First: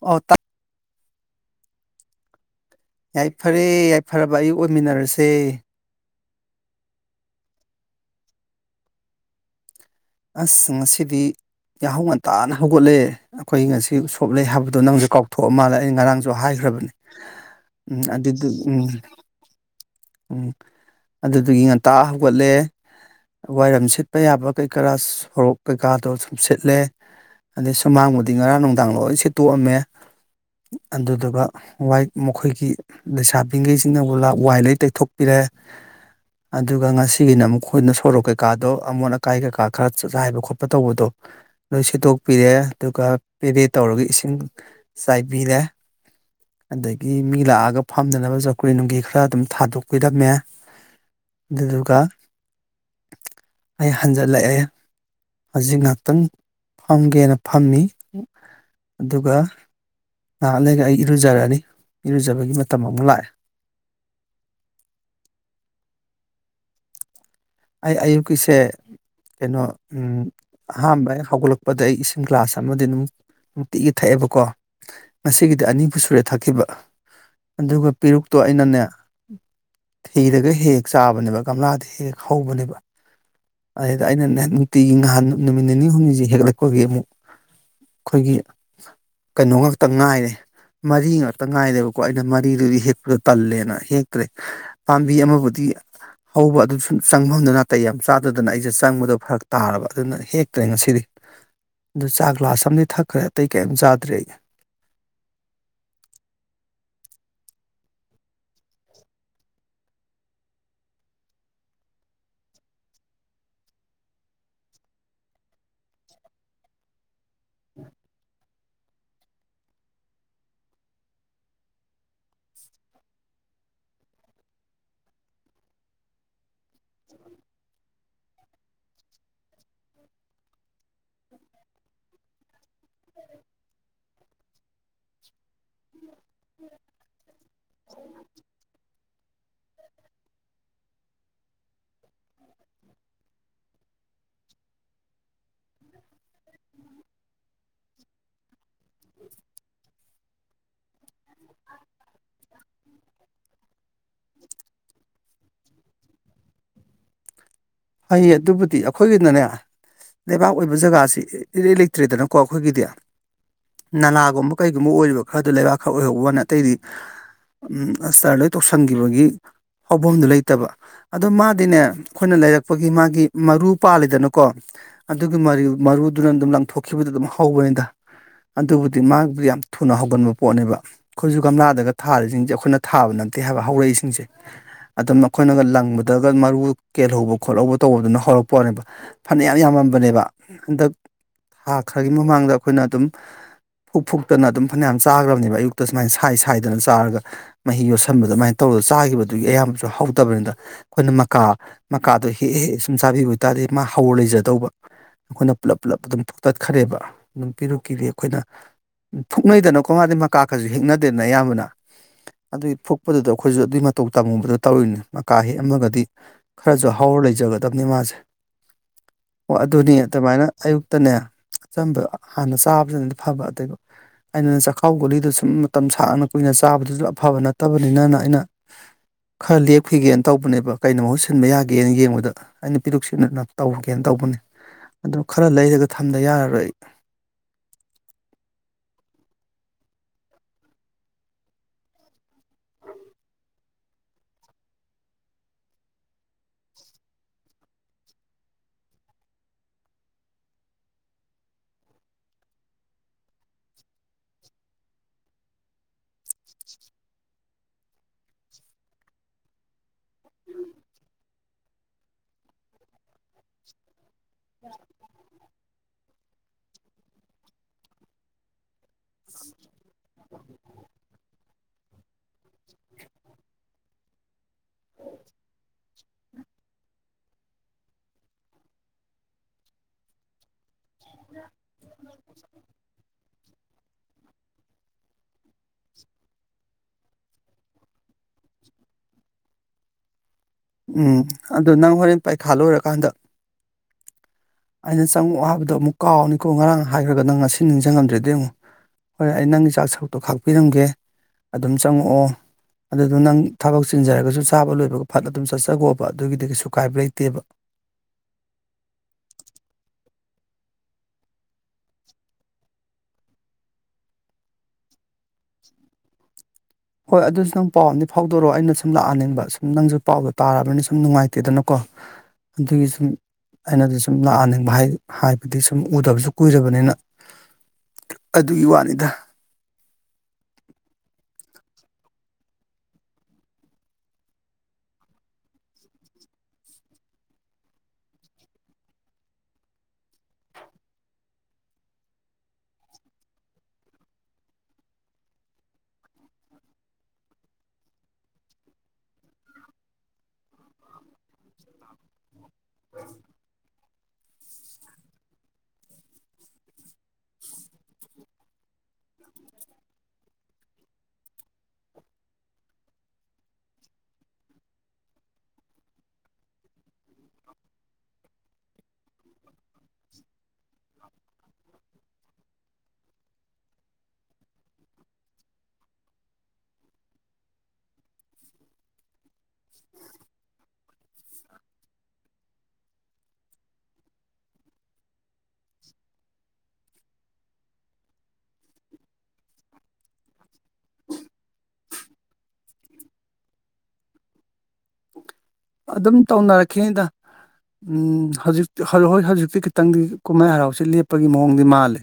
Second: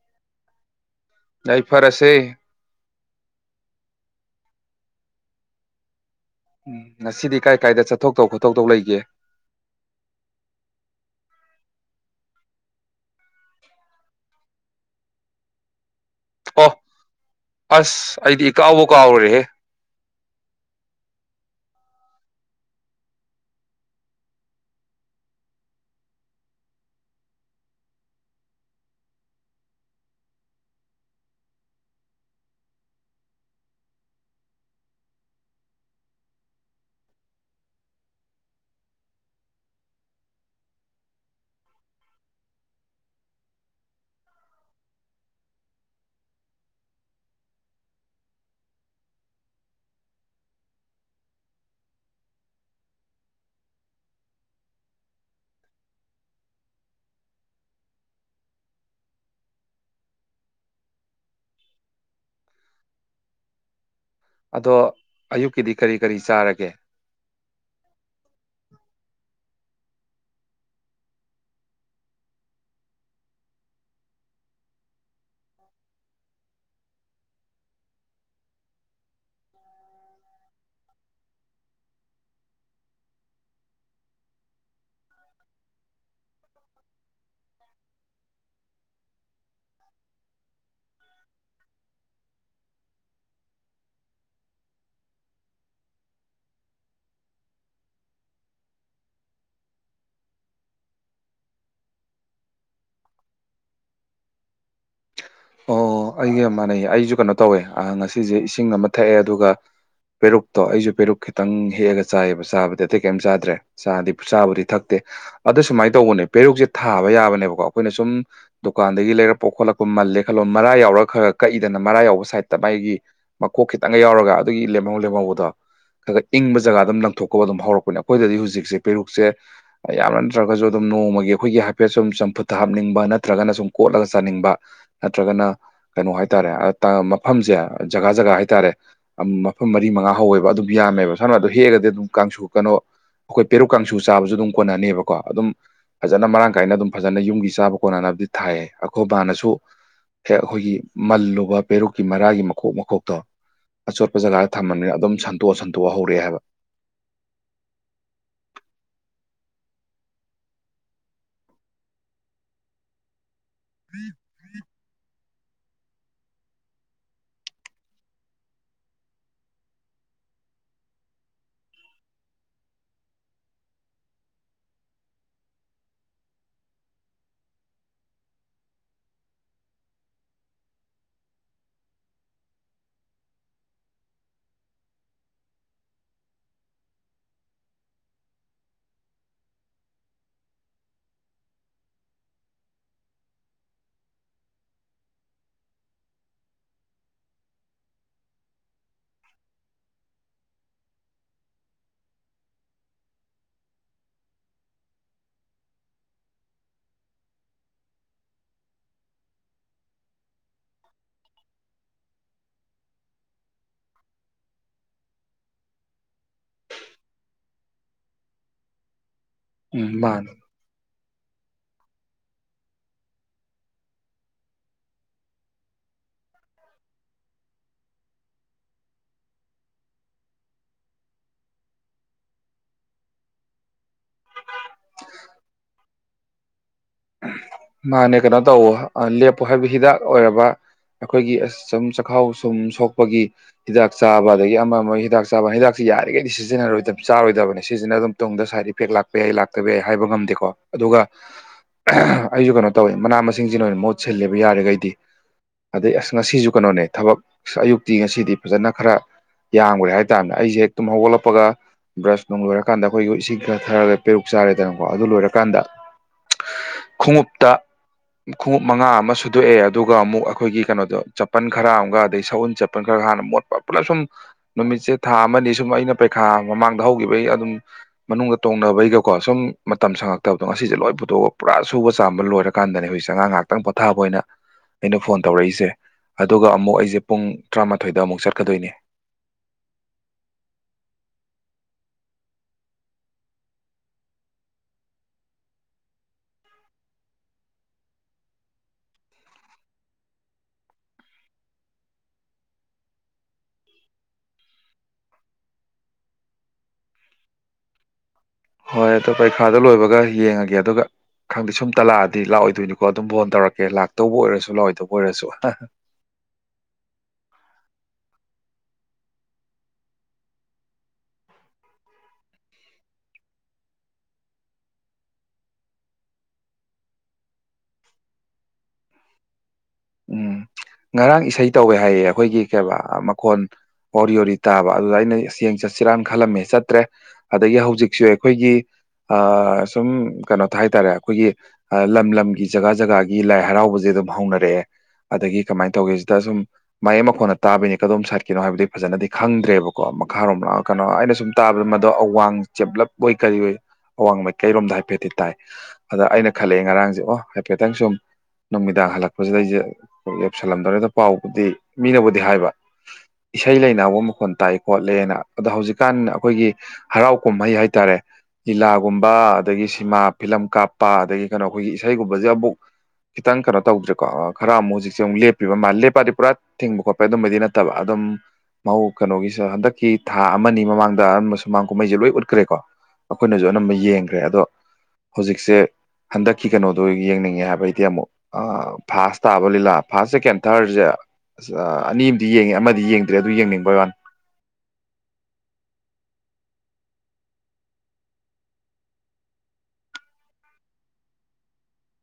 ꯑꯣ ꯇ ꯌꯥꯏ ꯐꯔꯁꯦ ꯌꯥꯏꯐꯔꯦ ꯌꯥꯏꯐꯔꯕ ꯑꯌꯨꯛ ꯑꯣꯏꯃꯤꯟꯅꯔꯁꯦ ꯎꯝ ꯉꯁꯤꯗꯤ ꯀꯥꯏ ꯀꯥꯏꯗ ꯆꯠꯊꯣꯛꯇꯧ ꯈꯣꯠꯇꯣꯛꯇꯧ ꯂꯩꯒꯦ ꯑꯁ ꯉꯁꯤꯗꯤ ꯌꯥꯍꯧ ꯉꯟꯇꯥꯅ ꯍꯧꯒꯠꯂꯛꯑꯦ ꯑꯩꯈꯣꯏ ꯉꯁꯤ ꯎꯁꯣꯞ ꯂꯩ ꯍꯥꯏꯕꯗꯣ ꯅꯪꯁꯨ ꯀꯥꯎꯊꯣꯛꯑꯃꯥꯜꯂꯦ ꯑꯩꯅ ꯉꯔꯥꯡ ꯑꯣ ꯍꯥꯏꯈ꯭ꯔꯕꯅꯦ ꯑꯁ ꯎꯝ ꯑꯗꯨ ꯑꯩꯗꯤ ꯎꯝ ꯏꯀꯥꯎꯕ ꯀꯥꯎꯔꯦꯍꯦ ꯎꯝ ꯑꯗꯨꯗꯨꯒꯤ ꯉꯟꯇꯥ ꯍꯧꯒꯠꯂꯦ ꯋꯥꯏꯔꯝ ꯁꯤꯠꯄ ꯌꯥꯕ ꯀꯩ ꯈꯔ ꯁꯣꯔꯣꯛ ꯀꯩꯀꯥꯗꯣ ꯁꯨꯝ ꯁꯤꯠꯂꯦ ꯑꯗꯩ ꯁꯨꯃꯥꯡꯕꯨꯗꯤ ꯉꯔꯥꯡ ꯅꯨꯡꯗꯥꯡ ꯂꯣꯏ ꯁꯤꯠꯇꯣꯛꯑꯝꯃꯦ ꯑꯗꯨꯗꯨꯒ ꯋꯥꯏ ꯃꯈꯣꯏꯒꯤ ꯂꯩꯁꯥꯕꯤꯈꯩꯁꯤꯡꯅꯕꯨ ꯋꯥꯏ ꯂꯣꯏ ꯇꯩꯊꯣꯛꯄꯤꯔꯦ ꯑꯗꯨꯒ ꯉꯁꯤꯒꯤꯅ ꯃꯈꯣꯏꯅ ꯁꯣꯔꯣꯛ ꯀꯩꯀꯥꯗꯣ ꯑꯃꯣꯠ ꯑꯀꯥꯏ ꯀꯩꯀꯥ ꯈꯔ ꯆꯥꯎꯕ ꯈꯣꯠꯄ ꯇꯧꯕꯗꯣ ꯂꯣꯏ ꯁꯤꯠꯇꯣꯛꯄꯤꯔꯦ ꯑꯗꯨꯒ ꯄꯦꯔꯦ ꯇꯧꯔꯒ ꯏꯁꯤꯡ ꯆꯥꯏꯕꯤꯔꯦ ꯑꯗꯒꯤ ꯃꯤ ꯂꯥꯛꯑꯒ ꯐꯝꯅꯅꯕ ꯆꯧꯀ꯭ꯔꯤ ꯅꯨꯡꯒꯤ ꯈꯔ ꯑꯗꯨꯝ ꯊꯥꯗꯣꯛꯄꯤꯔꯝꯃꯦ ꯑꯗꯨꯗꯨꯒ ꯑꯩ ꯍꯟꯖꯜꯂꯛꯑꯦ ꯍꯧꯖꯤꯛ ꯉꯍꯥꯛꯇꯪ ꯐꯝꯒꯦꯅ ꯐꯝꯃꯤ ꯑꯗꯨꯒ ꯅꯍꯥꯟ ꯂꯩꯒ ꯑꯩ ꯏꯔꯨꯖꯔꯅꯤ ꯏꯔꯨꯖꯕꯒꯤ ꯃꯇꯝ ꯑꯃ ꯂꯥꯛꯑꯦ ꯑꯗꯣ ꯑꯌꯨꯛꯀꯤꯗꯤ ꯀꯔꯤ ꯀꯔꯤ ꯆꯥꯔꯒꯦ ꯑꯩ ꯑꯌꯨ ꯀꯁꯦ ꯀꯩꯅꯣ ꯑꯍꯥꯟꯕ ꯑꯩ ꯍꯧꯒꯠꯂꯛꯄꯗ ꯑꯩ ꯏꯁꯤꯡ ꯒ꯭ꯂꯥꯁ ꯑꯃꯗꯤ ꯑꯗꯨꯝ ꯅꯨꯡꯇꯤꯛꯒ ꯊꯛꯑꯦꯕꯀꯣ ꯉꯁꯤꯒꯤꯗꯤ ꯑꯅꯤꯕꯨ ꯁꯨꯔꯦ ꯊꯛꯈꯤꯕ ꯑꯗꯨꯒ ꯄꯦꯔꯨꯛꯇꯣ ꯑꯩꯅꯅꯦ ꯊꯤꯔꯒ ꯍꯦꯛ ꯍꯦꯛ ꯆꯥꯕꯅꯦꯕ ꯒꯝꯂꯥꯗ ꯍꯦꯛ ꯍꯦꯛ ꯍꯧꯕꯅꯦꯕ ꯑꯗꯨꯗꯗ ꯑꯩꯅ ꯅꯨꯡꯇꯤꯒꯤ ꯅꯍꯥꯟ ꯅꯨꯃꯤꯠ ꯅꯤꯅꯤ ꯍꯨꯝꯅꯤꯁꯦ ꯍꯦꯛꯂꯛꯄꯒꯤ ꯑꯃꯨꯛ ꯑꯩꯈꯣꯏꯒꯤ ꯀꯩꯅꯣ ꯉꯥꯛꯇ ꯉꯥꯏꯔꯦ ꯃꯔꯤ ꯉꯥꯛꯇ ꯉꯥꯏꯔꯦꯕꯀꯣ ꯑꯩꯅ ꯃꯔꯤꯗꯨꯗꯤ ꯍꯦꯛꯄꯗ ꯇꯜꯂꯦꯅ ꯍꯦꯛꯇ꯭ꯔꯦ ꯄꯥꯝꯕꯤ ꯑꯃꯕꯨꯗꯤ ꯍꯧꯕ ꯑꯗꯨꯁꯨ ꯆꯪꯐꯝꯗ ꯅꯥꯇꯩ ꯌꯥꯝ ꯆꯥꯗꯗꯅ ꯑꯩꯁꯦ ꯆꯪꯕꯗꯣ ꯐꯔꯛ ꯇꯥꯔꯕ ꯑꯗꯨꯅ ꯍꯦꯛꯇ꯭ꯔꯦ ꯉꯁꯤꯗꯤ ꯑꯗꯨ ꯆꯥ ꯒ꯭ꯂꯥꯁ ꯑ ꯊꯛꯈ꯭ꯔꯦ ꯑꯇꯩ ꯀꯔꯤꯝ ꯆꯥꯗ꯭ꯔꯦ ꯑꯩ ꯑꯣ ꯑꯩꯒ ꯃꯥꯟꯅꯩ ꯑꯩꯁꯨ ꯀꯩꯅꯣ ꯇꯧꯋꯦ ꯉꯁꯤꯁꯦ ꯏꯁꯤꯡ ꯑꯃ ꯊꯛꯑꯦ ꯑꯗꯨꯒ ꯄꯦꯔꯨꯛꯇꯣ ꯑꯩꯁꯨ ꯄꯦꯔꯨꯛ ꯈꯤꯇꯪ ꯍꯦꯛꯑꯒ ꯆꯥꯏꯑꯕ ꯆꯥꯕꯗꯤ ꯑꯇꯩ ꯀꯩꯝ ꯆꯥꯗ꯭ꯔꯦ ꯆꯗꯤ ꯆꯥꯕꯨꯗꯤ ꯊꯛꯇꯦ ꯑꯗ ꯁꯨꯃꯥꯏꯅ ꯇꯧꯕꯅꯦ ꯄꯦꯔꯨꯛꯁꯦ ꯊꯥꯕ ꯌꯥꯕꯅꯤ ꯕꯀꯣ ꯑꯩꯈꯣꯏꯅ ꯁꯨꯝ ꯗꯨꯀꯥꯟꯗꯒꯤ ꯂꯩꯔꯛꯄ ꯈꯣꯠꯂꯛꯄ ꯃꯜꯂꯦ ꯈꯜꯂꯣ ꯃꯔꯥ ꯌꯥꯎꯔ ꯈꯔ ꯀꯛꯏꯗꯅ ꯃꯔꯥ ꯌꯥꯎꯕ ꯁꯥꯏꯠꯇ ꯃꯥꯒꯤ ꯃꯀꯣꯛ ꯈꯤꯇꯪꯒ ꯌꯥꯎꯔꯒ ꯑꯗꯨꯒꯤ ꯂꯦꯝꯍꯧ ꯂꯦꯝꯍꯧꯕꯗꯣ ꯈ ꯈ ꯏꯪꯕ ꯖꯒꯥ ꯑꯗꯨꯝ ꯂꯪꯊꯣꯛꯄꯕ ꯑꯗꯨꯝ ꯍꯧꯔꯛꯄꯅꯦ ꯑꯩꯈꯣꯏꯗꯗꯤ ꯍꯧꯖꯤꯛꯁꯦ ꯄꯦꯔꯨꯛꯁꯦ ꯌꯥꯝꯅ ꯅꯠꯇ꯭ꯔꯒꯁꯨ ꯑꯗꯨꯝ ꯅꯣꯡꯃꯒꯤ ꯑꯩꯈꯣꯏꯒꯤ ꯍꯥꯏꯐꯦꯠꯁꯨ ꯑꯗꯨꯝ ꯆꯝꯐꯨꯠ ꯍꯥꯞꯅꯤꯡꯕ ꯅꯠꯇ꯭ꯔꯒꯅ ꯁꯨꯝ ꯀꯣꯠꯂꯒ ꯆꯥꯅꯤꯡꯕ ꯅꯠꯇ꯭ꯔꯒꯅ ꯀꯩꯅꯣ ꯍꯥꯏꯇꯥꯔꯦ ꯃꯐꯝꯁꯦ ꯖꯒꯥ ꯖꯒꯥ ꯍꯥꯏꯇꯥꯔꯦ ꯃꯐꯝ ꯃꯔꯤ ꯃꯉꯥ ꯍꯧꯋꯦꯕ ꯑꯗꯨꯝ ꯌꯥꯝꯃꯦꯕ ꯁꯝꯅꯗꯣ ꯍꯦꯛꯔꯒꯗꯤ ꯑꯗꯨꯝ ꯀꯥꯡꯁꯨꯣꯛꯀꯅꯣ ꯑꯩꯈꯣꯏ ꯄꯦꯔꯨꯛ ꯀꯥꯡꯁꯨ ꯆꯥꯕꯁꯨ ꯑꯗꯨꯝ ꯀꯣꯟꯅꯅꯦꯕꯀꯣ ꯑꯗꯨꯝ ꯐꯖꯅ ꯃꯔꯥꯡ ꯀꯥꯏꯅ ꯑꯗꯨꯝ ꯐꯖꯅ ꯌꯨꯝꯒꯤ ꯆꯥꯕ ꯀꯣꯟꯅꯅꯕꯗꯤ ꯊꯥꯏꯌꯦ ꯑꯩꯈꯣꯏ ꯕꯥꯅꯁꯨ ꯍꯦꯛ ꯑꯩꯈꯣꯏꯒꯤ ꯃꯜꯂꯨꯕ ꯄꯦꯔꯨꯛꯀꯤ ꯃꯔꯥꯒꯤ ꯃꯈꯣꯛ ꯃꯈꯣꯛꯇꯣ ꯑꯆꯣꯠꯄ ꯖꯒꯥꯗ ꯊꯝꯃꯅꯤꯅ ꯑꯗꯨꯝ ꯁꯟꯇꯣꯛ ꯁꯟ ꯇ ꯍꯧꯔꯦ ꯍꯥꯏꯕ ꯍꯩꯌꯦ ꯑꯗꯨꯕꯨꯗꯤ ꯑꯩꯈꯣꯏꯒꯤꯅꯅꯦ ꯂꯩꯕꯥꯛ ꯑꯣꯏꯕ ꯖꯒꯥꯁꯤ ꯏꯔꯩ ꯂꯩꯇ꯭ꯔꯦꯗꯅꯀꯣ ꯑꯩꯈꯣꯏꯒꯤꯗꯤ ꯅꯂꯥꯒꯨꯝꯕ ꯀꯩꯒꯨꯝꯕ ꯑꯣꯏꯔꯤꯕ ꯈꯔꯗ ꯂꯩꯕꯥꯛ ꯈꯔ ꯑꯣꯏꯍꯧꯕ ꯋꯥ ꯑꯇꯩꯗꯤ ꯎꯝ ꯑꯁ ꯁꯥꯔ ꯂꯣꯏ ꯇꯧꯁꯟꯈꯤꯕꯒꯤ ꯍꯧꯐꯝꯗꯨ ꯂꯩꯇꯕ ꯑꯣ ꯃꯥꯗꯤꯅꯦ ꯑꯩꯈꯣꯏꯅ ꯂꯩꯔꯛꯄ ꯄꯄꯒꯤ ꯃꯥꯒꯤ ꯃꯔꯨ ꯄꯥꯜꯂꯤꯗꯅꯀꯣ ꯑꯗꯨꯒꯤ ꯃꯔꯨꯗꯨꯅ ꯑꯗꯨꯝ ꯂꯪꯊꯣꯛꯈꯤꯕꯗ ꯑꯗꯨꯝ ꯍꯧꯕꯅꯤꯗ ꯑꯗꯨꯕꯨꯗꯤ ꯃꯥ ꯌꯥꯝ ꯊꯨꯅ ꯍꯧꯒꯟꯕ ꯄꯣꯠꯅꯦꯕ ꯑꯩꯈꯣꯏꯁꯨ ꯒꯝꯂꯥꯗꯒ ꯊꯥꯔꯤꯁꯤꯡꯁꯦ ꯑꯩꯈꯣꯏꯅ ꯊꯥꯕ ꯅꯝꯠꯇꯦ ꯍꯥꯏꯕ ꯍꯧꯔꯛꯏꯁꯤꯡꯁꯦ ꯑꯗꯨꯝ ꯑꯩꯈꯣꯏꯅꯒ ꯂꯪꯕꯗꯒ ꯃꯔꯨ ꯀꯦꯜꯍꯧꯕ ꯈꯣꯠꯍꯧꯕ ꯇꯧꯕꯗꯨꯅ ꯍꯧꯔꯛꯄꯅꯦꯕ ꯐꯅ ꯌꯥꯝ ꯌꯥꯝꯃꯝꯕꯅꯦꯕ ꯍꯟꯗꯛ ꯍꯥ ꯈꯔꯒꯤ ꯃꯃꯥꯡꯗ ꯑꯩꯈꯣꯏꯅ ꯑꯗꯨꯝ ꯎꯛ ꯐꯨꯛꯇꯅ ꯑꯗꯨꯝ ꯐꯅꯌꯥꯝ ꯆꯥꯈ꯭ꯔꯕꯅꯦꯕ ꯑꯌꯨꯛꯇ ꯁꯨꯃꯥꯏꯅ ꯁꯥꯏ ꯁꯥꯏꯗꯅ ꯆꯥꯔꯒ ꯃꯍꯤ ꯌꯣꯠꯁꯟꯕꯗ ꯑꯗꯨꯃꯥꯏꯅ ꯇꯧꯔꯒ ꯆꯥꯈꯤꯕꯗꯨꯒꯤ ꯑꯌꯥꯝꯕꯁꯨ ꯍꯧꯗꯕꯅꯤꯅ ꯑꯩꯈꯣꯏꯅ ꯃꯀꯥ ꯀꯥꯗꯣ ꯍꯦ ꯍꯦ ꯁꯨꯝ ꯆꯥꯕꯤꯕ ꯑꯣꯏꯇꯥꯔꯗꯤ ꯃꯥ ꯍꯧꯔ ꯂꯩꯖꯗꯧꯕ ꯑꯩꯈꯣꯏꯅ ꯄꯨꯂꯞ ꯄꯨꯂꯞ ꯑꯗꯨꯝ ꯐꯛꯇꯠꯈ꯭ꯔꯦꯕ ꯑꯗꯨꯝ ꯄꯤꯔꯨ ꯄꯤꯔ ꯑꯩꯈꯣꯏꯅ ꯐꯨꯛꯅꯩꯗꯅꯀꯣ ꯃꯥꯗꯩ ꯃꯀꯥ ꯈꯁꯨ ꯍꯤꯡꯅꯗꯦꯗꯅ ꯑꯌꯥꯝꯕꯅ ꯑꯗꯨꯏ ꯐꯨꯛꯄꯗꯨꯗ ꯑꯩꯈꯣꯏꯁꯨ ꯑꯗꯨꯏ ꯃꯇꯧ ꯇꯝꯃꯨꯕꯗ ꯇꯧꯔꯤꯅꯤ ꯃꯀꯥ ꯍꯦꯛꯑꯝꯃꯒꯗꯤ ꯈꯔꯁꯨ ꯍꯥꯎꯔ ꯂꯩꯖꯒꯗꯕꯅꯤ ꯃꯥꯁꯦ ꯑꯣ ꯎꯝ ꯑꯗꯨꯅꯤ ꯃꯥꯅꯦ ꯑꯗꯨꯃꯥꯏꯅ ꯑꯌꯨꯛꯇꯅꯦ ꯑꯆꯝꯕ ꯍꯥꯟꯅ ꯆꯥꯕꯁꯤꯅꯗꯤ ꯐꯕ ꯑꯗꯨꯩ ꯑꯩꯅ ꯆꯥꯛꯈꯥꯎ ꯒꯨꯂꯤꯗꯨ ꯁꯨꯝ ꯃꯇꯝ ꯁꯥꯡꯅ ꯀꯨꯏꯅ ꯆꯥꯕꯗꯨꯁꯨ ꯑꯐꯕ ꯅꯠꯇꯕꯅꯤꯅꯅ ꯑꯩꯅ ꯈꯔ ꯂꯦꯛꯈꯤꯒꯦꯅ ꯇꯧꯕꯅꯦꯕ ꯀꯩꯅꯣꯁꯦ ꯁꯤꯟꯕ ꯌꯥꯒꯦꯅ ꯌꯦꯡꯕꯗ ꯑꯩꯅ ꯄꯤꯔꯨꯛ ꯁꯤꯅ ꯇꯧꯒꯦꯅ ꯇꯧꯕꯅꯤ ꯑꯗꯨꯝ ꯈꯔ ꯂꯩꯔꯒ ꯊꯝꯗ ꯌꯥꯔꯔꯣꯏ ꯃꯥꯅꯦ ꯀꯩꯅꯣ ꯇꯧ ꯂꯦꯞꯄꯨ ꯍꯥꯏꯕ ꯍꯤꯗꯥꯛ ꯑꯣꯏꯔꯕ ꯑꯩꯈꯣꯏꯒꯤ ꯑ ꯁꯨꯝ ꯆꯈꯥꯎ ꯁꯨꯝ ꯁꯣꯛꯄꯒꯤ ꯍꯤꯗꯥꯛ ꯆꯥꯕ ꯑꯗꯒꯤ ꯑꯃ ꯑꯃꯒꯤ ꯍꯤꯗꯥꯛ ꯆꯥꯕ ꯍꯤꯗꯥꯛꯁꯤ ꯌꯥꯔꯤꯈꯩꯗꯤ ꯁꯤꯖꯤꯟꯅꯔꯣꯏꯗ ꯆꯥꯔꯣꯏꯗꯕꯅꯤ ꯁꯤꯖꯤꯟꯅ ꯑꯗꯨꯝ ꯇꯨꯡꯗ ꯁꯥꯏꯠ ꯏꯐꯦꯛ ꯂꯥꯛꯄ ꯌꯥꯏ ꯂꯥꯛꯇꯕ ꯌꯥꯏ ꯍꯥꯏꯕ ꯉꯝꯗꯦꯀꯣ ꯑꯗꯨꯒ ꯑꯩꯁꯨ ꯀꯩꯅꯣ ꯇꯧꯋꯦ ꯃꯅꯥ ꯃꯁꯤꯡꯁꯤꯅ ꯑꯣꯏꯅ ꯃꯍꯨꯠ ꯁꯤꯜꯂꯦꯕ ꯌꯥꯔꯈꯩꯗꯤ ꯑꯗꯩ ꯑꯁ ꯉꯁꯤꯁꯨ ꯀꯩꯅꯣꯅꯦ ꯊꯕꯛ ꯑꯌꯨꯛꯇꯤ ꯉꯁꯤꯗꯤ ꯐꯖꯅ ꯈꯔ ꯌꯥꯈ꯭ꯔꯦ ꯍꯥꯏꯇꯥꯔꯗ ꯑꯩꯁꯦ ꯍꯦꯛꯛꯇꯨꯝ ꯍꯧꯒꯠꯂꯛꯄꯒ ꯕ꯭ꯔꯁ ꯅꯨꯡ ꯂꯣꯏꯔꯀꯥꯟꯗ ꯑꯩꯈꯣꯏꯒꯤ ꯏꯁꯤꯡ ꯈꯔ ꯊꯔꯒ ꯄꯦꯔꯨꯛ ꯆꯥꯔꯦꯗꯅꯀꯣ ꯑꯗꯨ ꯂꯣꯏꯔꯀꯥꯟꯗ ꯈꯣꯡꯎꯞꯇ ꯈꯣꯡꯎꯞ ꯃꯉꯥ ꯑꯃ ꯁꯨꯗꯣꯛꯑꯦ ꯑꯗꯨꯒ ꯑꯃꯨꯛ ꯑꯩꯈꯣꯏꯒꯤ ꯀꯩꯅꯣꯗꯣ ꯆꯄꯟ ꯈꯔ ꯑꯃꯒ ꯑꯗꯩ ꯁꯎꯟ ꯆꯠꯄꯟ ꯈꯔꯒ ꯍꯥꯟꯅ ꯃꯣꯠꯄ ꯄꯨꯂꯞ ꯁꯨꯝ ꯅꯨꯃꯤꯠꯁꯦ ꯊꯥ ꯑꯃꯅꯤ ꯁꯨꯝ ꯑꯩꯅ ꯄꯔꯤꯈꯥ ꯃꯃꯥꯡꯗ ꯍꯧꯈꯤꯕ ꯑꯩ ꯑꯗꯨꯝ ꯃꯅꯨꯡꯗ ꯇꯣꯡꯅꯕꯩꯒꯀꯣ ꯁꯨꯝ ꯃꯇꯝ ꯁꯪꯉꯛꯇꯕꯗꯣ ꯉꯁꯤꯁꯦ ꯂꯣꯏ ꯄꯨꯣꯇꯣꯛꯑꯒ ꯄꯨꯔꯥ ꯁꯨꯕ ꯆꯥꯝꯕ ꯂꯣꯏꯔꯀꯥꯟꯗꯅꯦ ꯍꯧꯖꯤꯛꯦ ꯑꯉꯥꯡ ꯉꯍꯥꯛꯇꯪ ꯄꯣꯊꯥꯕ ꯑꯣꯏꯅ ꯑꯩꯅ ꯐꯣꯟ ꯇꯧꯔꯛꯏꯁꯦ ꯑꯗꯨꯒ ꯑꯃꯨꯛ ꯑꯩꯁꯦ ꯄꯨꯡ ꯇꯔꯥꯃꯥꯊꯣꯏꯗ ꯑꯃꯨꯛ ꯆꯠꯀꯗꯣꯏꯅꯦ ꯎꯝ ꯑꯗꯨꯗ ꯅꯪ ꯍꯣꯔꯦꯟ ꯄꯩꯈꯥ ꯂꯣꯏꯔꯀꯥꯟꯗ ꯑꯩꯅ ꯆꯪꯉꯛꯑꯣ ꯍꯥꯏꯕꯗꯣ ꯑꯃꯨꯛ ꯀꯥꯎꯅꯤꯀꯣ ꯉꯔꯥꯡ ꯍꯥꯏꯈ꯭ꯔꯒ ꯅꯪ ꯉꯁꯤ ꯅꯤꯡꯁꯤꯡꯉꯝꯗ꯭ꯔꯦꯗꯤ ꯑꯃꯨꯛ ꯍꯣꯏ ꯑꯩ ꯅꯪꯒꯤ ꯆꯥꯛ ꯁꯔꯨꯛꯇꯣ ꯈꯥꯛꯄꯤꯔꯝꯒꯦ ꯑꯗꯨꯝ ꯆꯪꯉꯛꯑꯣ ꯑꯗꯨꯗꯨꯣ ꯅꯪ ꯊꯕꯛ ꯆꯤꯟꯖꯔꯒꯁꯨ ꯁꯥꯕ ꯂꯣꯏꯕꯒ ꯐꯠꯂ ꯑꯗꯨꯝ ꯆꯠꯆꯈꯣꯕ ꯑꯗꯨꯒꯤꯗꯤ ꯀꯩꯁꯨ ꯀꯥꯏꯕ ꯂꯩꯇꯦꯕ ꯍꯣꯏ ꯑꯣ ꯄꯔꯤꯈꯥꯗꯣ ꯂꯣꯏꯕꯒ ꯌꯦꯡꯉꯒꯦ ꯑꯗꯨꯒ ꯈꯪꯗꯦ ꯁꯨꯝ ꯇꯂꯥꯛꯑꯗꯤ ꯂꯥꯛꯑꯣꯏꯗꯣꯏꯅꯤꯀꯣ ꯑꯗꯨꯝ ꯚꯣꯟ ꯇꯧꯔꯛꯀꯦ ꯂꯥꯛꯇꯧꯕꯕꯨ ꯑꯣꯏꯔꯁꯨ ꯂꯥꯛꯑꯣꯏꯗꯧꯕꯕꯨ ꯑꯣꯏꯔꯁꯨ ꯍꯣꯏ ꯑꯗꯨꯁꯨ ꯅꯪ ꯄꯥꯎ ꯑ ꯐꯥꯎꯗꯣꯔꯑꯣ ꯑꯩꯅ ꯁꯨꯝ ꯂꯥꯛꯑꯅꯤꯡꯕ ꯁꯨꯝ ꯅꯪꯁꯨ ꯄꯥꯎꯗꯣ ꯇꯥꯔꯕꯅꯤꯅ ꯁꯨꯝ ꯅꯨꯡꯉꯥꯏꯇꯦꯗꯅꯀꯣ ꯑꯗꯨꯒꯤ ꯁꯨꯝ ꯑꯩꯅꯗꯤ ꯁꯨꯝ ꯂꯥꯛꯍꯟꯅꯤꯡꯕ ꯍꯥꯏ ꯍꯥꯏꯕꯗꯤ ꯁꯨꯝ ꯎꯗꯕꯁꯨ ꯀꯨꯏꯔꯕꯅꯤꯅ ꯑꯗꯨꯒꯤ ꯋꯥꯅꯤꯗ ꯎꯝ ꯉꯔꯥꯡ ꯏꯁꯩ ꯇꯧꯋꯦ ꯍꯥꯏꯌꯦ ꯑꯩꯈꯣꯏꯒꯤ ꯀꯩꯕ ꯃꯈꯣꯟ ꯑꯣꯔꯤꯌꯣꯔꯤ ꯇꯥꯕ ꯑꯗꯨꯗ ꯑꯩꯅ ꯌꯦꯡ ꯆꯠꯁꯤꯔꯥꯅ ꯈꯜꯂꯝꯃꯦ ꯆꯠꯇ꯭ꯔꯦ ꯑꯗꯒꯤ ꯍꯧꯖꯤꯛꯁꯨ ꯑꯩꯈꯣꯏꯒꯤ ꯑ ꯁꯨꯝ ꯀꯩꯅꯣ ꯇ ꯍꯥꯏꯇꯥꯔꯦ ꯑꯩꯈꯣꯏꯒꯤ ꯂꯝ ꯂꯝꯒꯤ ꯖꯒꯥ ꯖꯒꯥꯒꯤ ꯂꯥꯏ ꯍꯔꯥꯎꯕꯁꯦ ꯑꯗꯨꯝ ꯍꯧꯅꯔꯛꯑꯦ ꯑꯗꯒꯤ ꯀꯃꯥꯏꯅ ꯇꯧꯒꯦꯁꯤꯗ ꯁꯨꯝ ꯃꯥꯏ ꯃꯈꯣꯟꯅ ꯇꯥꯕꯅꯤ ꯀꯗꯣꯝ ꯁꯥꯏꯠꯀꯤꯅꯣ ꯍꯥꯏꯕꯗꯤ ꯐꯖꯅꯗꯤ ꯈꯪꯗ꯭ꯔꯦꯕꯀꯣ ꯃꯈꯥꯔꯣꯝ ꯀꯩꯅꯣ ꯑꯩꯅ ꯁꯨꯝ ꯇꯥꯕꯗ ꯃꯗꯣ ꯑꯋꯥꯡ ꯆꯦꯞꯂꯞ ꯑꯣꯏ ꯀꯔꯤ ꯑꯣꯏ ꯑꯋꯥꯡ ꯃꯥꯏꯀꯩꯔꯣꯝꯗ ꯍꯥꯏꯐꯦꯠꯇꯗꯤ ꯇꯥꯏ ꯑꯗ ꯑꯩꯅ ꯈꯜꯂꯛꯑꯦ ꯉꯔꯥꯡꯁꯦ ꯑꯣ ꯍꯥꯏꯐꯦꯠꯇꯪ ꯁꯨꯝ ꯅꯨꯃꯤꯗꯥꯡ ꯍꯜꯂꯛꯄꯁꯤꯗꯩꯁꯦ ꯌꯦꯞꯁꯜꯂꯝꯗꯔꯤꯅ ꯄꯥꯎꯕꯨꯗꯤ ꯃꯤꯅꯕꯨꯗꯤ ꯍꯥꯏꯕ ꯏꯁꯩ ꯂꯩꯅꯥꯕꯨ ꯃꯈꯣꯟ ꯇꯥꯏ ꯈꯣꯠꯂꯦꯅ ꯑꯗꯣ ꯍꯧꯖꯤꯛꯀꯥꯟ ꯑꯩꯈꯣꯏꯒꯤ ꯍꯔꯥꯎ ꯀꯨꯝꯍꯩ ꯍꯥꯏꯇꯥꯔꯦ ꯂꯤꯂꯥꯒꯨꯝꯕ ꯑꯗꯒꯤ ꯁꯤꯃꯥ ꯐꯤꯂꯝ ꯀꯥꯞꯄ ꯑꯗꯒꯤ ꯀꯩꯅꯣ ꯑꯩꯈꯣꯏꯒꯤ ꯏꯁꯩꯒꯨꯝꯕꯁꯦ ꯑꯃꯨꯛ ꯈꯤꯇꯪ ꯀꯩꯅꯣ ꯇꯧꯗ꯭ꯔꯤꯀꯣ ꯈꯔ ꯑꯃꯨꯛ ꯍꯧꯖꯤꯛꯁꯦ ꯑꯃꯨꯛ ꯂꯦꯞꯄꯤꯕ ꯃꯥ ꯂꯦꯞꯄꯗꯤ ꯄꯨꯔꯥ ꯊꯤꯡꯕ ꯈꯣꯠꯄ ꯑꯗꯨꯝꯕꯗꯤ ꯅꯠꯇꯕ ꯑꯗꯨꯝ ꯧ ꯀꯩꯅꯣꯒꯤꯁꯦ ꯍꯟꯗꯛꯀꯤ ꯊꯥ ꯑꯃꯅꯤ ꯃꯃꯥꯡꯗ ꯑ ꯁꯨꯃꯥꯡ ꯀꯨꯝꯍꯩꯁꯦ ꯂꯣꯏ ꯎꯠꯈ꯭ꯔꯦꯀꯣ ꯑꯩꯈꯣꯏꯅꯁꯨ ꯑꯅꯝꯕ ꯌꯦꯡꯈ꯭ꯔꯦ ꯑꯗꯣ ꯍꯧꯖꯤꯛꯁꯦ ꯍꯟꯗꯛꯀꯤ ꯀꯩꯅꯣꯗꯣ ꯌꯦꯡꯅꯤꯡꯉꯦ ꯍꯥꯏꯕꯒꯤꯗꯤ ꯑꯃꯨꯛ ꯐꯥꯁ ꯇꯥꯕ ꯂꯤꯂꯥ ꯐꯥꯔꯁ ꯁꯦꯀꯦꯟ ꯊꯥꯔꯠꯁꯦ ꯑꯁ ꯑꯅꯤ ꯑꯗꯤ ꯌꯦꯡꯉꯦ ꯑꯃꯗꯤ ꯌꯦꯡꯗ꯭ꯔꯦ ꯑꯗꯨ ꯌꯦꯡꯅꯤꯡꯕꯩ ꯋꯥꯟ ꯑꯗꯨꯝ ꯇꯧꯅꯔꯛꯈꯤꯗ ꯎꯝ ꯍꯧꯖꯤꯛꯇꯤ ꯍꯣꯏ ꯍꯧꯖꯤꯛꯇꯤ ꯈꯤꯇꯪꯗꯤ ꯀꯨꯝꯍꯥꯏ ꯍꯔꯥꯎꯁꯦ ꯂꯦꯞꯄꯒꯤ ꯃꯑꯣꯡꯗꯤ ꯃꯥꯂꯦ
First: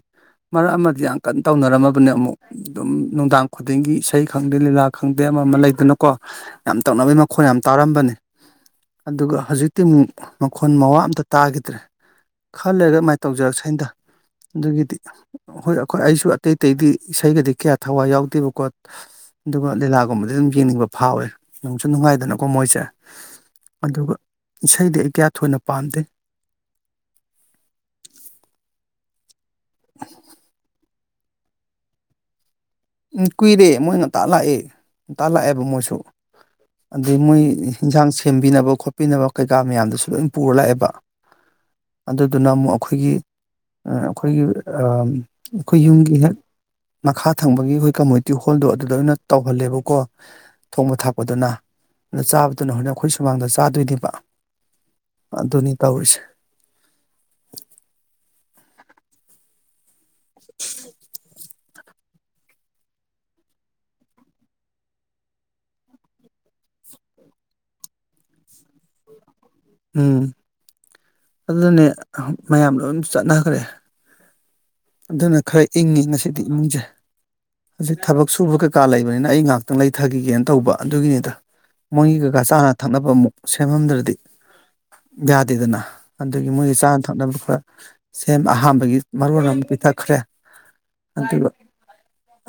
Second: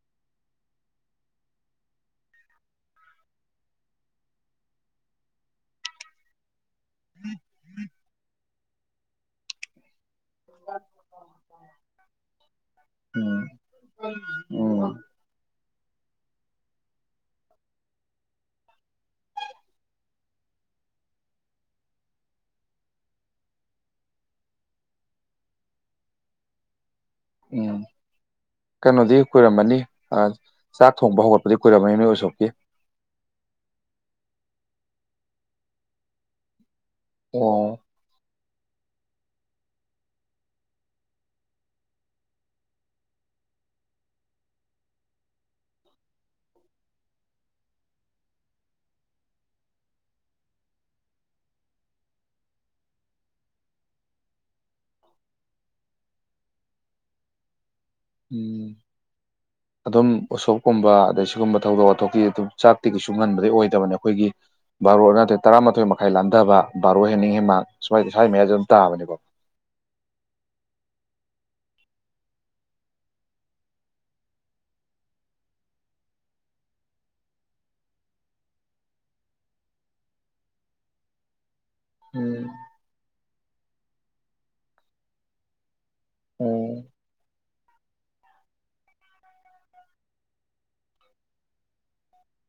ꯃꯔꯛ ꯑꯃꯗꯤ ꯌꯥꯝ ꯀꯟꯅ ꯇꯧꯅꯔꯝꯃꯕꯅꯦ ꯑꯃꯨꯛ ꯑꯗꯨꯝ ꯅꯨꯡꯗꯥꯡ ꯈꯨꯗꯤꯡꯒꯤ ꯏꯁꯩ ꯈꯪꯗꯦ ꯂꯤꯂꯥ ꯈꯪꯗꯦ ꯑꯃ ꯑꯃ ꯂꯩꯗꯅꯀꯣ ꯌꯥꯝ ꯇꯛꯅꯕꯩ ꯃꯈꯣꯟ ꯌꯥꯝ ꯇꯥꯔꯝꯕꯅꯤ ꯑꯗꯨꯒ ꯍꯧꯖꯤꯛ ꯇꯤꯃꯨꯛ ꯃꯈꯣꯟ ꯃꯋꯥ ꯑꯝꯇ ꯇꯥꯈꯤꯗ꯭ꯔꯦ ꯈꯜꯂꯒ ꯑꯗꯨꯃꯥꯏꯅ ꯎꯝ ꯇꯧꯖꯔꯁꯦ ꯑꯗ ꯎꯝ ꯑꯗꯨꯒꯤꯗꯤ ꯍꯣꯏ ꯑꯩꯈꯣꯏ ꯑꯩꯁꯨ ꯑꯇꯩ ꯑꯇꯩꯗꯤ ꯏꯁꯩꯒꯗꯤ ꯀꯌꯥ ꯊꯋꯥꯏ ꯌꯥꯎꯗꯦꯕꯀꯣ ꯑꯗꯨꯒ ꯂꯤꯂꯥꯒꯨꯝꯕꯗꯤ ꯑꯗꯨꯝ ꯌꯦꯡꯅꯤꯡꯕ ꯐꯥꯎꯋꯦ ꯅꯨꯡꯁꯨ ꯅꯨꯡꯉꯥꯏꯗꯅꯀꯣ ꯃꯣꯏꯁꯦ ꯑꯗꯨꯒ ꯏꯁꯩꯗꯤ ꯑꯩ ꯀꯌꯥ ꯊꯣꯏꯅ ꯄꯥꯝꯗꯦ ꯎꯝ ꯀꯩꯅꯣꯗꯤ ꯀꯨꯏꯔꯝꯃꯅꯤ ꯆꯥꯛ ꯊꯣꯡꯕ ꯍꯧꯒꯠꯄ ꯑꯗꯨꯩ ꯀꯏꯔꯔꯕꯃꯤ ꯅ ꯑꯣꯏ ꯁꯣꯛꯀꯦ ꯎꯝ ꯀꯨꯏꯔꯦ ꯃꯣꯏ ꯉ ꯇꯥ ꯂꯥꯛꯑꯦ ꯉ ꯇꯥ ꯂꯥꯛꯑꯦꯕ ꯃꯣꯏꯁꯨ ꯑꯗꯩ ꯃꯣꯏ ꯑꯣ ꯌꯦꯟꯁꯥꯡ ꯁꯦꯝꯕꯤꯅꯕ ꯈꯣꯠꯄꯤꯅꯕ ꯀꯩꯀꯥ ꯃꯌꯥꯝꯗꯨꯁꯨ ꯂꯣꯏ ꯄꯨꯔ ꯂꯥꯛꯑꯦꯕ ꯑꯗꯨꯗꯨꯅ ꯑꯃꯨꯛ ꯑꯩꯈꯣꯏꯒꯤ ꯑꯩꯈꯣꯏꯒꯤ ꯑꯩꯈꯣꯏ ꯌꯨꯝꯒꯤ ꯍꯦꯛ ꯃꯈꯥ ꯊꯪꯕꯒꯤ ꯑꯩꯈꯣꯏ ꯀꯝꯃꯨꯅꯤꯇꯤ ꯍꯣꯜꯗꯣ ꯑꯗꯨꯗ ꯑꯣꯏꯅ ꯇꯧꯍꯜꯂꯦꯕꯀꯣ ꯊꯣꯡꯕ ꯊꯥꯛꯄꯗꯨꯅ ꯑꯗꯨ ꯆꯥꯕꯗꯨꯅ ꯍꯣꯔꯛ ꯑꯩꯈꯣꯏ ꯁꯨꯃꯥꯡꯗ ꯆꯥꯗꯣꯏꯅꯦꯕ ꯑꯗꯨꯅꯤ ꯇꯧꯔꯤꯁꯦ ꯎꯝ ꯑꯗꯨꯝ ꯎꯁꯣꯞꯀꯨꯝꯕ ꯑꯗꯩ ꯁꯤꯒꯨꯝꯕ ꯊꯧꯗꯣꯛ ꯋꯥꯊꯣꯛꯀꯤ ꯑꯗꯨꯝ ꯆꯥꯛꯇꯤ ꯀꯩꯁꯨ ꯉꯟꯕꯗꯤꯩ ꯑꯣꯏꯗꯕꯅꯦ ꯑꯩꯈꯣꯏꯒꯤ ꯕꯥꯔꯣ ꯑꯃ ꯅꯠꯇ꯭ꯔꯦ ꯇꯔꯥꯃꯥꯊꯣꯏ ꯃꯈꯥꯏ ꯂꯥꯟꯊꯕ ꯕꯥꯔꯣ ꯍꯦꯟꯅꯤꯡ ꯍꯦꯟ ꯃꯥ ꯁꯨꯋꯥ ꯁ꯭ꯋꯥꯏ ꯃꯌꯥꯗ ꯑꯗꯨꯝ ꯇꯥꯕꯅꯤꯀꯣ ꯎꯝ ꯑꯗꯨꯅꯦ ꯃꯌꯥꯝ ꯂꯣꯏ ꯆꯠꯅꯈ꯭ꯔꯦ ꯑꯗꯨꯅ ꯈꯔ ꯏꯪꯉꯤ ꯉꯁꯤꯗꯤ ꯏꯃꯨꯡꯁꯦ ꯍꯧꯖꯤꯛ ꯊꯕꯛ ꯁꯨꯕ ꯀꯩꯀꯥ ꯂꯩꯕꯅꯤꯅ ꯑꯩ ꯉꯍꯥꯛꯇꯪ ꯂꯩꯊꯈꯤꯒꯦꯅ ꯇꯧꯕ ꯑꯗꯨꯒꯤꯅꯤꯗ ꯃꯣꯏꯒꯤ ꯀꯀꯥ ꯎꯝ ꯆꯥꯅ ꯊꯛꯅꯕ ꯑꯃꯨꯛ ꯁꯦꯝꯃꯝꯗ꯭ꯔꯗꯤ ꯌꯥꯗꯦꯗꯅ ꯑꯗꯒꯤ ꯑꯣ ꯃꯣꯏꯒꯤ ꯆꯥꯅ ꯊꯛꯅꯕ ꯈꯔ ꯁꯦꯝ ꯑꯍꯥꯥꯟꯕꯒꯤ ꯃꯔꯣ ꯑꯃ ꯄꯤꯊꯛꯈ꯭ꯔꯦ ꯑꯗꯨꯒ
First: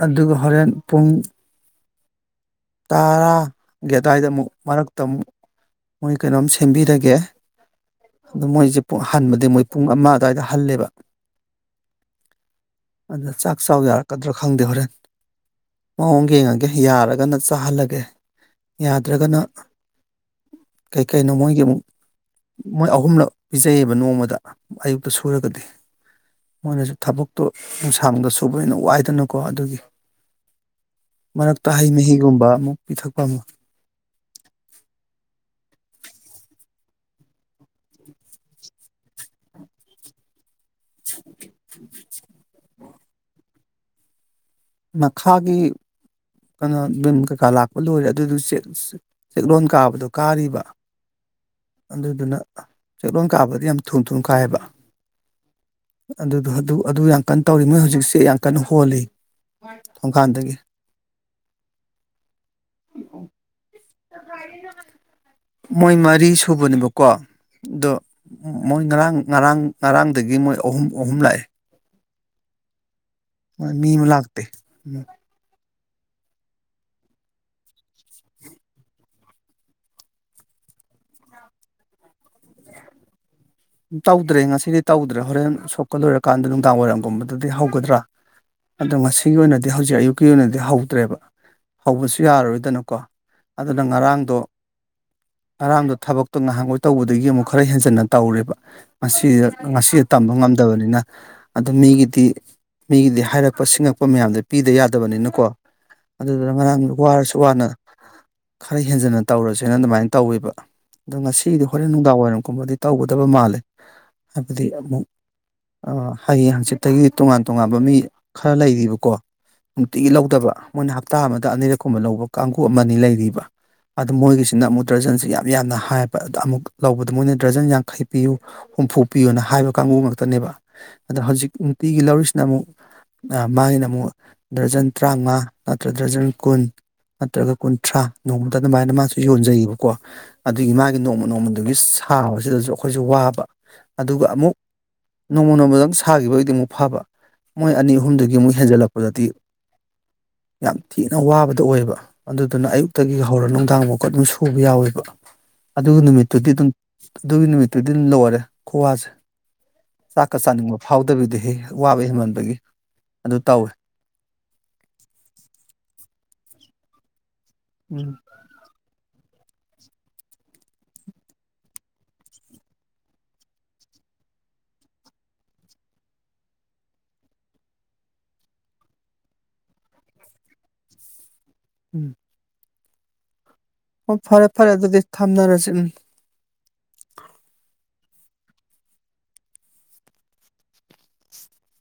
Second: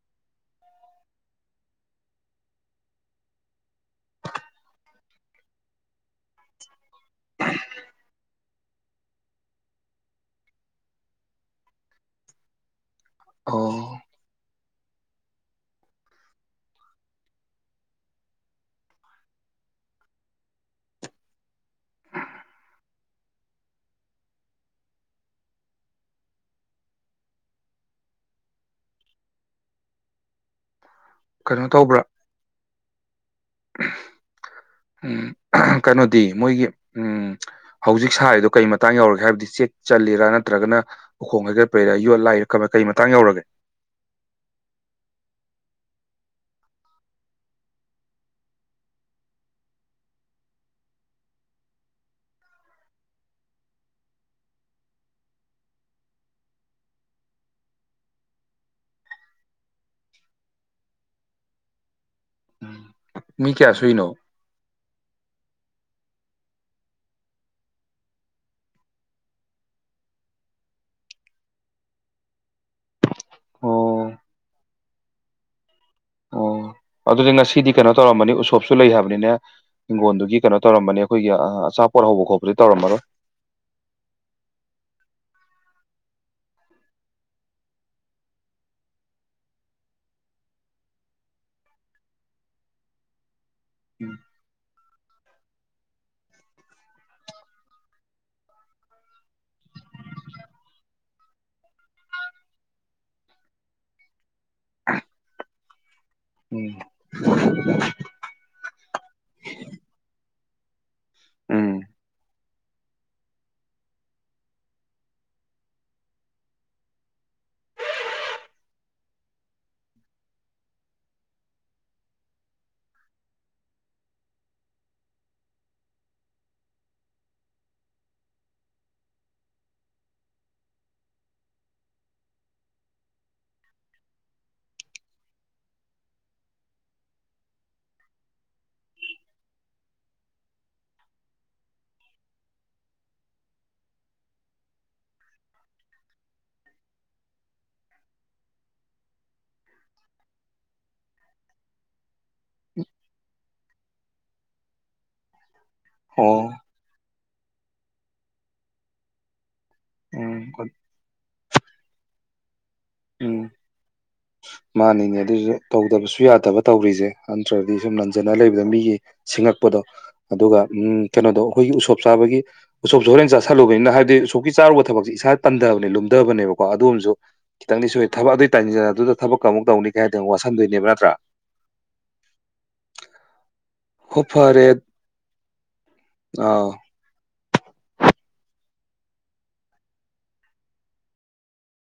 ꯑꯗꯨꯒ ꯍꯣꯔꯦꯟ ꯄꯨꯡ ꯇꯔꯥꯒꯤ ꯑꯗꯨꯋꯥꯏꯗꯃꯨꯛ ꯃꯔꯛꯇ ꯑꯃꯨꯛ ꯃꯣꯏ ꯀꯩꯅꯣꯝ ꯁꯦꯝꯕꯤꯔꯒꯦ ꯑꯣ ꯃꯣꯏꯁꯦ ꯨꯡ ꯍꯥꯟꯕꯗꯤ ꯃꯣꯏ ꯄꯨꯡ ꯑꯃ ꯑꯗꯨꯋꯥꯏꯗ ꯍꯜꯂꯦꯕ ꯑꯗ ꯆꯥꯛ ꯆꯥꯎ ꯑꯣ ꯌꯥꯔꯛꯀꯗ꯭ꯔꯣ ꯈꯪꯗꯦ ꯍꯣꯔꯦꯟ ꯃꯑꯣꯡ ꯌꯦꯡꯉꯒꯦ ꯌꯥꯔꯒꯅ ꯆꯥꯍꯜꯂꯒꯦ ꯌꯥꯗ꯭ꯔꯒꯅ ꯀꯩꯀꯩꯅꯣ ꯃꯣꯏꯒꯤ ꯑꯃꯨꯛ ꯃꯣꯏ ꯑꯍꯨꯝꯂꯛ ꯄꯤꯖꯩꯌꯦꯕ ꯅꯣꯡꯃꯗ ꯑꯌꯨꯛꯇ ꯁꯨꯔꯒꯗꯤ ꯃꯣꯏꯅꯁꯨ ꯊꯕꯛꯇꯣ ꯅꯨꯡꯁꯥꯡꯕꯗ ꯁꯨꯕꯅ ꯋꯥꯏꯗꯅꯀꯣ ꯑꯗꯨꯒꯤ ꯀꯩꯅꯣ ꯃꯔꯛꯇ ꯍꯩ ꯇꯧꯕ꯭ꯔꯥ ꯃꯍꯤꯒꯨꯝꯕ ꯑꯃꯨꯛ ꯄꯤꯊꯛꯄ ꯑꯃ ꯎꯝ ꯀꯩꯅꯣꯗꯤ ꯃꯣꯏꯒꯤ ꯎꯝ ꯍꯧꯖꯤꯛ ꯁꯥꯔꯤꯗꯣ ꯀꯔꯤ ꯃꯇꯥꯡ ꯌꯧꯔꯒꯦ ꯍꯥꯏꯕꯗꯤ ꯆꯦꯛ ꯆꯔꯥ ꯅꯠꯇ꯭ꯔꯒꯅ ꯎꯈꯣꯡ ꯍꯩꯒꯠꯄꯩꯔ ꯌꯣꯠ ꯂꯥꯏꯔꯛ ꯀ ꯀꯩ ꯃꯇꯥꯡ ꯌꯧꯔꯒꯦ ꯃꯈꯥꯒꯤ ꯀꯩꯅꯣ ꯚꯝ ꯀꯩꯀꯥ ꯂꯥꯛꯄ ꯂꯣꯏꯔꯦ ꯑꯗꯨꯗꯨ ꯆꯦꯛꯂꯣꯟ ꯀꯥꯕꯗꯣ ꯀꯥꯔꯤꯕ ꯑꯗꯨꯗꯨꯅ ꯆꯦꯛꯂꯣꯟ ꯀꯥꯕꯗ ꯌꯥꯝ ꯊꯨꯝ ꯊꯨꯝ ꯀꯥꯏꯌꯦꯕ ꯑꯗꯨꯗ ꯑꯗꯨ ꯌꯥꯝ ꯀꯟꯅ ꯇꯧꯔꯤ ꯃꯣꯏ ꯍꯧꯖꯤꯛꯁꯦ ꯌꯥꯝ ꯀꯟꯅ ꯍꯣꯜꯂꯤ ꯑꯣꯣꯡꯀꯥꯟꯗꯒꯤ ꯑꯣ ꯃꯤ ꯀꯌꯥ ꯁꯨꯏꯅꯣ ꯃꯣꯏ ꯃꯔꯤ ꯁꯨꯕꯅꯦꯕꯀꯣ ꯑꯗꯣ ꯃꯣꯏ ꯉꯔꯥꯡ ꯉꯔꯥꯡ ꯉꯔꯥꯡꯗꯒꯤ ꯃꯣꯏ ꯑꯍꯨꯝ ꯑꯍꯨꯝ ꯂꯥꯛꯑꯦ ꯃꯤ ꯑꯣ ꯂꯥꯛꯇ ꯎꯝ ꯑꯣ ꯑꯗꯨꯗꯤ ꯉꯁꯤꯗꯤ ꯀꯩꯅꯣ ꯇꯧꯔꯝꯕꯅꯤ ꯎꯁꯣꯞꯁꯨ ꯂꯩ ꯍꯥꯏꯕꯅꯤꯅ ꯍꯤꯡꯒꯣꯜꯗꯨꯒꯤ ꯀꯩꯅꯣ ꯇꯧꯔꯝꯕꯅꯤ ꯑꯩꯈꯣꯏꯒꯤ ꯑꯆꯥꯄꯣꯠ ꯍꯧꯕ ꯈꯣꯠꯄꯗꯤ ꯇꯧꯔꯝꯃꯔꯣꯏ ꯇꯧꯗ꯭ꯔꯦ ꯉꯁꯤꯗꯤ ꯇꯧꯗ꯭ꯔꯦ ꯍꯣꯔꯦꯟ ꯁꯣꯛꯀꯜ ꯂꯣꯏꯔꯀꯥꯟꯗ ꯅꯨꯡꯗꯥꯡ ꯋꯥꯏꯔꯝꯒꯨꯝꯕꯗꯗꯤ ꯍꯧꯒꯗ꯭ꯔꯥ ꯑꯗꯣ ꯉꯁꯤꯒꯤ ꯑꯣꯏꯅꯗꯤ ꯍꯧꯖꯤꯛ ꯑꯌꯨꯛꯀꯤ ꯑꯣꯏꯅꯗꯤ ꯍꯧꯗ꯭ꯔꯦꯕ ꯍꯧꯕꯁꯨ ꯌꯥꯔꯔꯣꯏꯗꯅꯀꯣ ꯑꯗꯨꯅ ꯉꯔꯥꯡꯗꯣ ꯑꯔꯥꯝꯗꯣ ꯊꯕꯛꯇꯣ ꯉꯍꯥꯟꯒꯣꯏ ꯇꯧꯕꯗꯒꯤ ꯑꯃꯨꯛ ꯈꯔ ꯍꯦꯟꯖꯟꯅ ꯇꯧꯔꯦꯕ ꯃꯁꯤꯗ ꯉꯁꯤꯗ ꯇꯝꯕ ꯉꯝꯗꯕꯅꯤꯅ ꯑꯗꯨ ꯃꯤꯒꯤꯗꯤ ꯃꯤꯒꯤꯗꯤ ꯍꯥꯏꯔꯛꯄ ꯁꯤꯡꯉꯛꯄ ꯃꯌꯥꯝꯗꯣ ꯄꯤꯗ ꯌꯥꯗꯕꯅꯤꯅꯀꯣ ꯑꯗꯨꯗꯨꯅ ꯎꯝ ꯉꯔꯥꯡꯒꯤꯗꯣ ꯋꯥꯔꯁꯨ ꯋꯥꯅ ꯈꯔ ꯍꯦꯟꯖꯟꯅ ꯇꯧꯔꯁꯦꯅ ꯑꯗꯨꯃꯥꯏꯅ ꯇꯧꯋꯦꯕ ꯑꯗꯣ ꯉꯁꯤꯗꯤ ꯎꯝ ꯍꯣꯔꯦꯟ ꯅꯨꯡꯗꯥꯡ ꯋꯥꯏꯔꯝꯒꯨꯝꯕꯗꯤ ꯇꯧꯒꯗꯕ ꯃꯥꯜꯂꯦ ꯍꯥꯏꯕꯗꯤ ꯑꯃꯨꯛ ꯑꯥ ꯍꯌꯦꯡ ꯍꯥꯡꯆꯤꯠꯇꯒꯤ ꯇꯣꯉꯥꯟ ꯇꯣꯉꯥꯟꯕ ꯃꯤ ꯈꯔ ꯂꯩꯔꯤꯕꯀꯣ ꯅꯨꯡꯇꯤꯒꯤ ꯂꯧꯗꯕ ꯃꯣꯏꯅ ꯍꯞꯇꯥ ꯑꯃꯗ ꯑꯅꯤꯔꯛꯀꯨꯝꯕ ꯂꯧꯕ ꯀꯥꯡꯒ ꯑꯃꯅꯤ ꯂꯩꯔꯤꯕ ꯑꯗꯨ ꯃꯣꯏꯒꯤꯁꯤꯅ ꯑꯃꯨꯛ ꯇꯔꯖꯟꯁꯦ ꯌꯥꯝ ꯌꯥꯝꯅ ꯍꯥꯏꯑꯕ ꯑꯗ ꯑꯃꯨꯛ [unintelligible] ꯂꯧꯕꯗ ꯃꯣꯏꯅ ꯗ꯭ꯔꯖꯟ ꯌꯥꯡꯈꯩ ꯄꯤꯌꯨ ꯍꯨꯝꯐꯣꯛꯄꯤꯌꯣꯅ ꯍꯥꯏꯕ ꯀꯥꯡꯕꯨ ꯉꯥꯛꯇꯅꯦꯕ ꯑꯗꯣ ꯍꯧꯖꯤꯛ ꯅꯨꯡꯇꯤꯒꯤ ꯂꯧꯔꯤꯁꯤꯅ ꯑꯃꯨꯛ ꯅ ꯃꯥꯒꯤꯅ ꯑꯃꯨꯛ ꯗꯔꯖꯟ ꯇꯔꯥꯃꯉꯥ ꯅꯠꯇ꯭ꯔ ꯗꯔꯖꯟ ꯀꯨꯟ ꯅꯠꯇ꯭ꯔꯒ ꯀꯨꯟꯊ꯭ꯔꯥ ꯅꯣꯡꯃꯗ ꯑꯗꯨꯃꯥꯏꯅ ꯃꯥꯁꯨ ꯌꯣꯟꯖꯩꯌꯦꯕꯀꯣ ꯑꯗꯨꯒꯤ ꯃꯥꯒꯤ ꯅꯣꯡꯃ ꯅꯣꯡꯃꯗꯨꯒꯤ ꯁꯥꯕꯁꯤꯗꯁꯨ ꯑꯩꯈꯣꯏꯁꯨ ꯋꯥ ꯕ ꯑꯗꯨꯒ ꯑꯃꯨꯛ ꯅꯣꯡꯃ ꯅꯣꯡꯃꯗ ꯑꯗꯨꯝ ꯁꯥꯈꯤꯕ ꯑꯣꯏꯗꯤ ꯑꯃꯨꯛ ꯐꯕ ꯃꯣꯏ ꯑꯅꯤ ꯑꯍꯨꯝꯗꯨꯒꯤ ꯃꯨꯛ ꯍꯦꯟꯖꯜꯂꯛꯄꯗꯗꯤ ꯌꯥꯝ ꯊꯤꯅ ꯋꯥꯕꯗꯣ ꯑꯣꯏꯌꯦꯕ ꯑꯗꯨꯗꯨꯅ ꯑꯌꯨꯛꯇꯒꯤ ꯍꯧꯔ ꯅꯨꯡꯗꯥꯡ ꯕꯥꯎꯀ ꯑꯗꯨꯝ ꯁꯨ ꯎꯕ ꯌꯥꯎꯋꯦꯕ ꯑꯗꯨ ꯑꯣ ꯅꯨꯃꯤꯠꯇꯨꯗꯤ ꯑꯗꯨꯝ ꯑꯗꯨꯒꯤ ꯅꯨꯃꯤꯠꯇꯨꯗꯤ ꯑꯗꯨꯝ ꯂꯣꯏꯔ ꯈꯨꯠꯋꯁꯦ ꯆꯥꯛꯀ ꯎꯝ ꯆꯥꯅꯤꯡꯕ ꯐꯧ ꯐꯥꯎꯗꯕꯤꯗꯨꯍꯦ ꯋꯥꯕ ꯍꯦꯟꯃꯟꯕꯒꯤ ꯑꯗꯨ ꯎꯝ ꯇꯧꯋꯦ ꯃꯥꯅꯤꯅꯦ ꯑꯗꯨꯁꯨ ꯇꯧꯗꯕꯁꯨ ꯌꯥꯗꯕ ꯇꯧꯔꯤꯁꯦ ꯅꯠꯇ꯭ꯔꯗꯤ ꯁꯨꯝ ꯎꯝ ꯅꯟꯖꯟꯂ ꯂꯩꯕꯗ ꯃꯤꯒꯤ ꯁꯤꯡꯉꯛꯄꯗꯣ ꯑꯗꯨꯒ ꯎꯝ ꯀꯩꯅꯣꯗꯣ ꯑꯩꯈꯣꯏꯒꯤ ꯎꯁꯣꯞ ꯆꯥꯕꯒꯤ ꯎꯁꯣꯞꯁꯨ ꯍꯣꯔꯦꯟ ꯆꯥꯥꯁꯜꯂꯨꯕꯅꯤꯅ ꯍꯥꯏꯕꯗꯤ ꯎꯁꯣꯞꯀꯤ ꯆꯥꯔꯨꯕ ꯊꯕꯛꯁꯤ ꯏꯁꯥ ꯇꯟꯗꯕꯅꯦ ꯂꯨꯝꯗꯕꯅꯦꯕꯀꯣ ꯑꯗꯨ ꯑꯣꯏꯔꯁꯨ ꯈꯤꯇꯪꯗꯤ ꯁꯨꯏ ꯊꯕꯛ ꯑꯗꯨꯏ ꯇꯟꯖꯕꯗꯨꯗ ꯊꯕꯛ ꯀ ꯑꯃꯨꯛ ꯇꯩꯅꯤ ꯍꯥꯏꯔꯗꯤ ꯑꯃꯨꯛ ꯋꯥꯁꯟꯗꯣꯏꯅꯦꯕ ꯅꯠꯇ꯭ꯔꯥ ꯎꯝ ꯑꯣ ꯐꯔꯦ ꯐꯔꯦ ꯑꯗꯨꯗꯤ ꯊꯝꯅꯔꯁꯦ ꯎꯝ ꯑꯥ